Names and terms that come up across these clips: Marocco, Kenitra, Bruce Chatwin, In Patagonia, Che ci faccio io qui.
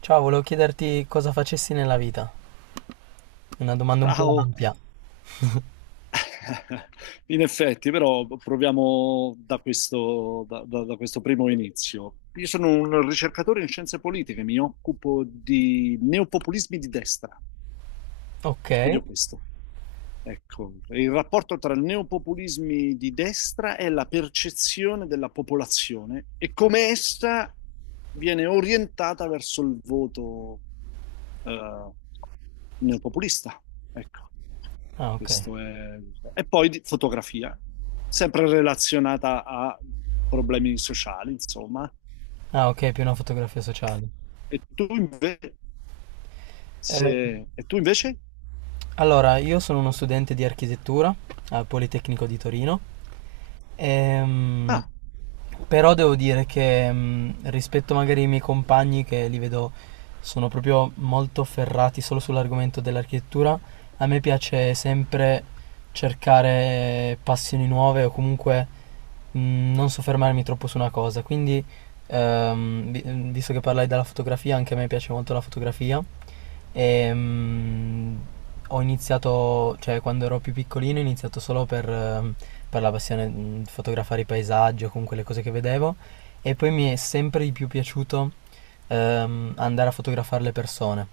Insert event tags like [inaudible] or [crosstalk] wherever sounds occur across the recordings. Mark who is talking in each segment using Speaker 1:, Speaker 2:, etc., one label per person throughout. Speaker 1: Ciao, volevo chiederti cosa facessi nella vita. Una domanda un po'
Speaker 2: Ciao!
Speaker 1: ampia.
Speaker 2: [laughs] In effetti, però proviamo da questo, da questo primo inizio. Io sono un ricercatore in scienze politiche, mi occupo di neopopulismi di destra,
Speaker 1: Ok.
Speaker 2: studio questo. Ecco, il rapporto tra i neopopulismi di destra e la percezione della popolazione e come essa viene orientata verso il voto eh, neopopulista. Ecco,
Speaker 1: Ah, ok.
Speaker 2: questo è. E poi fotografia, sempre relazionata a problemi sociali, insomma.
Speaker 1: Ah, ok, più una fotografia sociale.
Speaker 2: E tu invece,
Speaker 1: Eh,
Speaker 2: se... e tu invece?
Speaker 1: allora, io sono uno studente di architettura al Politecnico di Torino. Ehm,
Speaker 2: Ah,
Speaker 1: Però devo dire che rispetto magari ai miei compagni che li vedo sono proprio molto ferrati solo sull'argomento dell'architettura, a me piace sempre cercare passioni nuove o comunque non soffermarmi troppo su una cosa, quindi visto che parlai della fotografia, anche a me piace molto la fotografia e ho iniziato, cioè quando ero più piccolino, ho iniziato solo per la passione di fotografare i paesaggi o comunque le cose che vedevo e poi mi è sempre di più piaciuto andare a fotografare le persone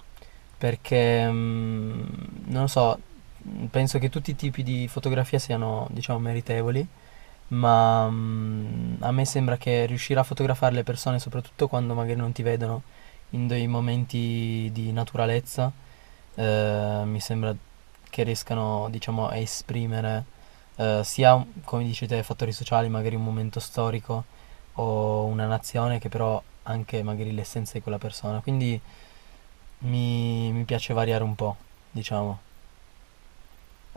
Speaker 1: perché non lo so, penso che tutti i tipi di fotografia siano, diciamo, meritevoli ma a me sembra che riuscire a fotografare le persone, soprattutto quando magari non ti vedono, in dei momenti di naturalezza, mi sembra che riescano, diciamo, a esprimere sia, come dici te, fattori sociali, magari un momento storico o una nazione, che però anche magari l'essenza di quella persona. Quindi mi piace variare un po', diciamo.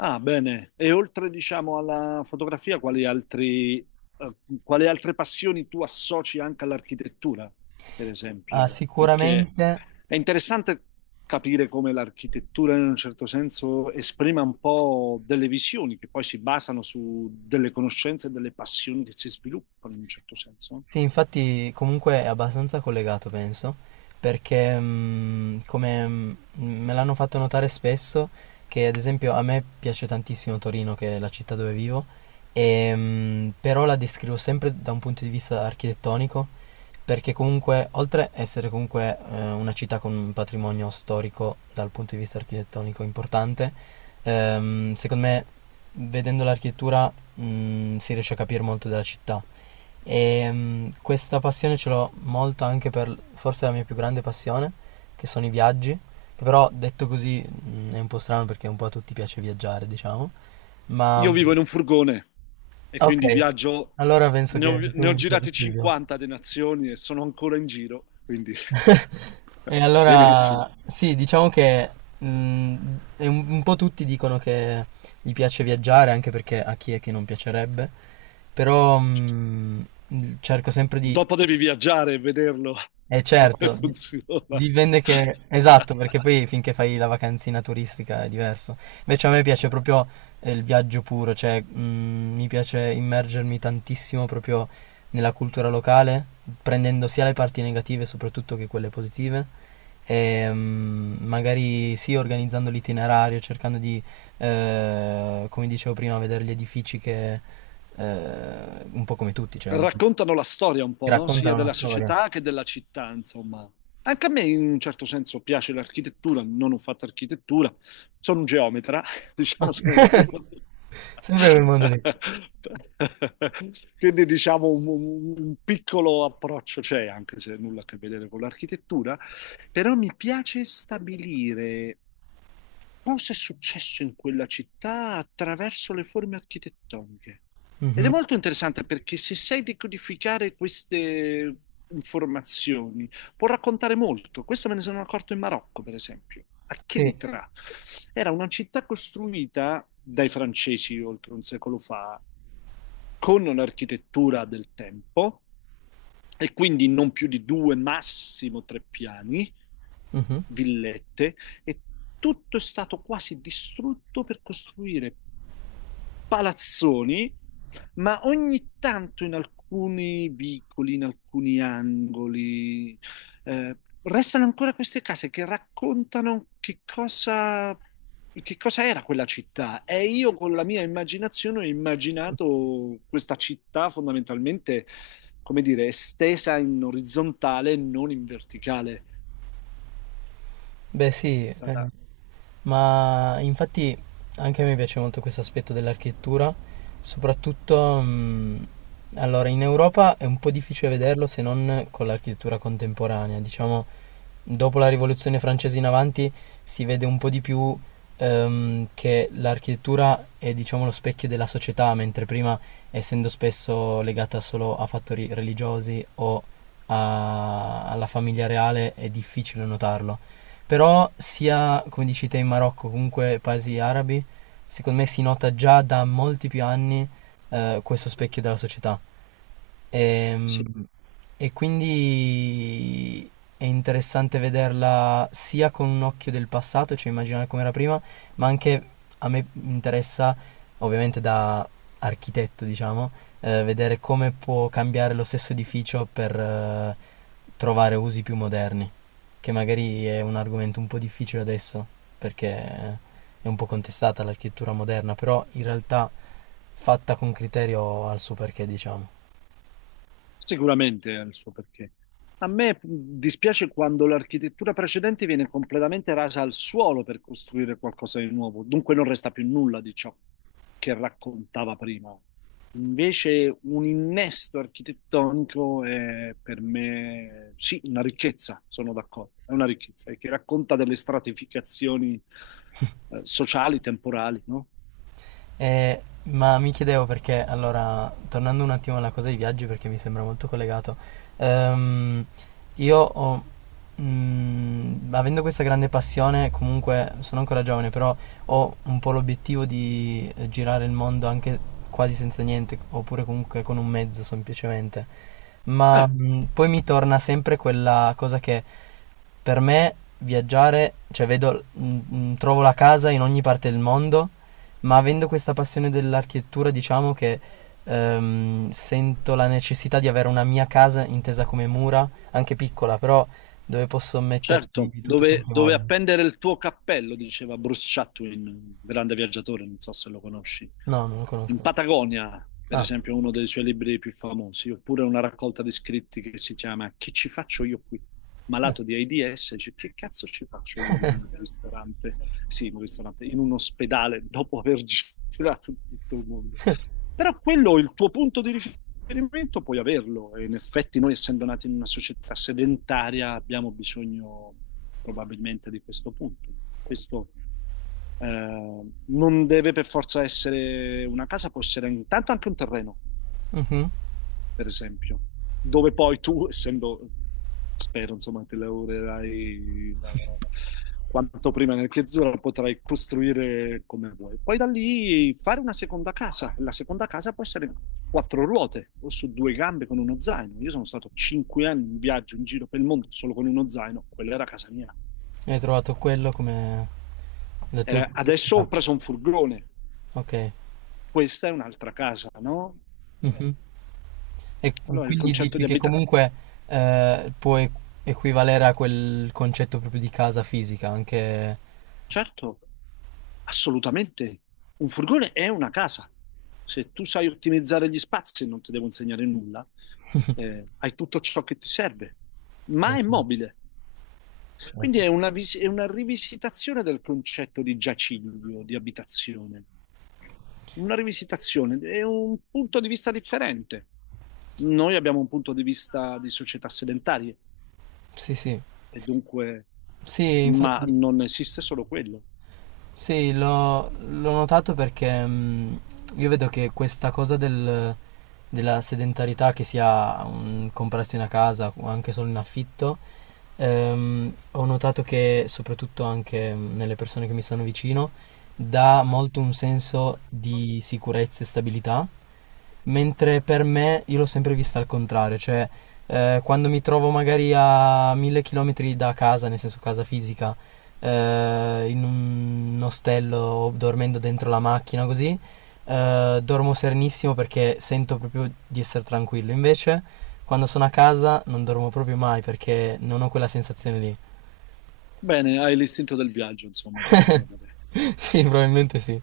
Speaker 2: ah, bene. E oltre, diciamo, alla fotografia, quali altri, eh, quali altre passioni tu associ anche all'architettura, per
Speaker 1: Ah,
Speaker 2: esempio? Eh? Perché
Speaker 1: sicuramente.
Speaker 2: è interessante capire come l'architettura, in un certo senso, esprima un po' delle visioni che poi si basano su delle conoscenze e delle passioni che si sviluppano, in un certo senso.
Speaker 1: Sì, infatti comunque è abbastanza collegato, penso, perché come me l'hanno fatto notare spesso, che ad esempio a me piace tantissimo Torino, che è la città dove vivo, e, però la descrivo sempre da un punto di vista architettonico, perché comunque, oltre a essere comunque una città con un patrimonio storico dal punto di vista architettonico importante, secondo me vedendo l'architettura si riesce a capire molto della città. E questa passione ce l'ho molto anche per forse la mia più grande passione, che sono i viaggi. Che però detto così è un po' strano perché un po' a tutti piace viaggiare, diciamo. Ma
Speaker 2: Io vivo in un furgone e
Speaker 1: ok,
Speaker 2: quindi viaggio,
Speaker 1: allora penso
Speaker 2: ne ho,
Speaker 1: che tu
Speaker 2: ne ho
Speaker 1: mi
Speaker 2: girati
Speaker 1: capisci di più.
Speaker 2: 50 di nazioni e sono ancora in giro, quindi
Speaker 1: [laughs]
Speaker 2: [laughs]
Speaker 1: E
Speaker 2: benissimo.
Speaker 1: allora sì, diciamo che mh, è un po' tutti dicono che gli piace viaggiare, anche perché a chi è che non piacerebbe. Però
Speaker 2: Cioè,
Speaker 1: cerco sempre di.
Speaker 2: dopo devi viaggiare e vederlo
Speaker 1: E
Speaker 2: [laughs] come
Speaker 1: certo,
Speaker 2: funziona.
Speaker 1: dipende che. Esatto, perché poi finché fai la vacanzina turistica è diverso. Invece a me piace
Speaker 2: [laughs]
Speaker 1: proprio il viaggio puro, cioè mi piace immergermi tantissimo proprio nella cultura locale, prendendo sia le parti negative soprattutto che quelle positive. E, magari sì, organizzando l'itinerario, cercando di, come dicevo prima, vedere gli edifici che, un po' come tutti, cioè,
Speaker 2: Raccontano la storia un
Speaker 1: che
Speaker 2: po', no? Sia
Speaker 1: raccontano una
Speaker 2: della
Speaker 1: storia.
Speaker 2: società che della città, insomma. Anche a me in un certo senso piace l'architettura, non ho fatto architettura, sono un geometra, [laughs] diciamo
Speaker 1: Ok.
Speaker 2: sono diplomato.
Speaker 1: [laughs] Sempre quel mondo lì.
Speaker 2: [laughs] Quindi diciamo un piccolo approccio c'è, anche se nulla a che vedere con l'architettura, però mi piace stabilire cosa è successo in quella città attraverso le forme architettoniche. Ed è
Speaker 1: Mhm.
Speaker 2: molto interessante perché se sai decodificare queste informazioni, può raccontare molto. Questo me ne sono accorto in Marocco, per esempio. A
Speaker 1: Sì.
Speaker 2: Kenitra era una città costruita dai francesi oltre un secolo fa, con un'architettura del tempo e quindi non più di due, massimo tre piani,
Speaker 1: Mhm.
Speaker 2: villette, e tutto è stato quasi distrutto per costruire palazzoni, ma ogni tanto in alcuni vicoli, in alcuni angoli, restano ancora queste case che raccontano che cosa era quella città. E io con la mia immaginazione ho immaginato questa città fondamentalmente, come dire, estesa in orizzontale, non in verticale.
Speaker 1: Beh,
Speaker 2: È
Speaker 1: sì, eh.
Speaker 2: stata,
Speaker 1: Ma infatti anche a me piace molto questo aspetto dell'architettura, soprattutto allora in Europa è un po' difficile vederlo se non con l'architettura contemporanea, diciamo dopo la rivoluzione francese in avanti si vede un po' di più che l'architettura è diciamo lo specchio della società, mentre prima essendo spesso legata solo a fattori religiosi o alla famiglia reale è difficile notarlo. Però sia, come dici te, in Marocco, comunque paesi arabi, secondo me si nota già da molti più anni questo specchio della società.
Speaker 2: sì.
Speaker 1: Ehm, E, quindi è interessante vederla sia con un occhio del passato, cioè immaginare com'era prima, ma anche a me interessa, ovviamente da architetto, diciamo, vedere come può cambiare lo stesso edificio per trovare usi più moderni, che magari è un argomento un po' difficile adesso, perché è un po' contestata l'architettura moderna, però in realtà fatta con criterio ha il suo perché, diciamo.
Speaker 2: Sicuramente ha il suo perché. A me dispiace quando l'architettura precedente viene completamente rasa al suolo per costruire qualcosa di nuovo, dunque non resta più nulla di ciò che raccontava prima. Invece un innesto architettonico è per me, sì, una ricchezza, sono d'accordo, è una ricchezza, e che racconta delle stratificazioni sociali, temporali, no?
Speaker 1: Ma mi chiedevo perché, allora, tornando un attimo alla cosa dei viaggi, perché mi sembra molto collegato, ehm, io ho, avendo questa grande passione, comunque sono ancora giovane, però ho un po' l'obiettivo di girare il mondo anche quasi senza niente, oppure comunque con un mezzo semplicemente. Ma
Speaker 2: Eh,
Speaker 1: poi mi torna sempre quella cosa che per me viaggiare, cioè vedo, trovo la casa in ogni parte del mondo ma avendo questa passione dell'architettura, diciamo che sento la necessità di avere una mia casa intesa come mura, anche piccola, però dove posso
Speaker 2: certo,
Speaker 1: metterci tutto quello
Speaker 2: dove,
Speaker 1: che
Speaker 2: dove
Speaker 1: voglio.
Speaker 2: appendere il tuo cappello, diceva Bruce Chatwin, grande viaggiatore, non so se lo conosci.
Speaker 1: No, non lo
Speaker 2: In
Speaker 1: conosco.
Speaker 2: Patagonia, per
Speaker 1: Ah.
Speaker 2: esempio, è uno dei suoi libri più famosi, oppure una raccolta di scritti che si chiama Che ci faccio io qui?
Speaker 1: Eh.
Speaker 2: Malato di AIDS, dice, che cazzo ci faccio io in un ristorante? Sì, in un ristorante, in un ospedale, dopo aver [laughs] girato tutto il mondo. Però quello è il tuo punto di riferimento esperimento puoi averlo. E in effetti, noi essendo nati in una società sedentaria, abbiamo bisogno probabilmente di questo punto. Questo non deve per forza essere una casa, può essere intanto anche un terreno
Speaker 1: Mhm.
Speaker 2: per esempio, dove poi tu, essendo, spero, insomma, ti lavorerai quanto prima nell'architettura, potrai costruire come vuoi. Poi da lì fare una seconda casa. La seconda casa può essere su quattro ruote o su due gambe con uno zaino. Io sono stato 5 anni in viaggio in giro per il mondo solo con uno zaino, quella era casa mia.
Speaker 1: Hai trovato quello come le tue
Speaker 2: Adesso
Speaker 1: funzionalità.
Speaker 2: ho preso un furgone,
Speaker 1: Ok.
Speaker 2: questa è un'altra casa, no? Eh,
Speaker 1: Mhm. E
Speaker 2: allora il
Speaker 1: quindi
Speaker 2: concetto
Speaker 1: dici
Speaker 2: di
Speaker 1: che
Speaker 2: abitare.
Speaker 1: comunque può equivalere a quel concetto proprio di casa fisica, anche.
Speaker 2: Certo, assolutamente. Un furgone è una casa. Se tu sai ottimizzare gli spazi e non ti devo insegnare nulla,
Speaker 1: [laughs]
Speaker 2: hai tutto ciò che ti serve,
Speaker 1: Beh,
Speaker 2: ma è
Speaker 1: sì.
Speaker 2: mobile. Quindi
Speaker 1: Certo.
Speaker 2: è una rivisitazione del concetto di giaciglio, di abitazione. Una rivisitazione, è un punto di vista differente. Noi abbiamo un punto di vista di società sedentarie,
Speaker 1: Sì, sì.
Speaker 2: e dunque,
Speaker 1: Sì,
Speaker 2: ma
Speaker 1: infatti,
Speaker 2: non esiste solo quello.
Speaker 1: sì, l'ho notato perché io vedo che questa cosa della sedentarietà, che sia un, comprarsi una casa o anche solo in affitto, ho notato che soprattutto anche nelle persone che mi stanno vicino, dà molto un senso di sicurezza e stabilità. Mentre per me io l'ho sempre vista al contrario, cioè quando mi trovo magari a 1.000 chilometri da casa, nel senso casa fisica, in un ostello o dormendo dentro la macchina così, dormo serenissimo perché sento proprio di essere tranquillo. Invece quando sono a casa non dormo proprio mai perché non ho quella sensazione lì.
Speaker 2: Bene, hai l'istinto del viaggio, insomma, potremmo dire.
Speaker 1: [laughs] Sì, probabilmente sì.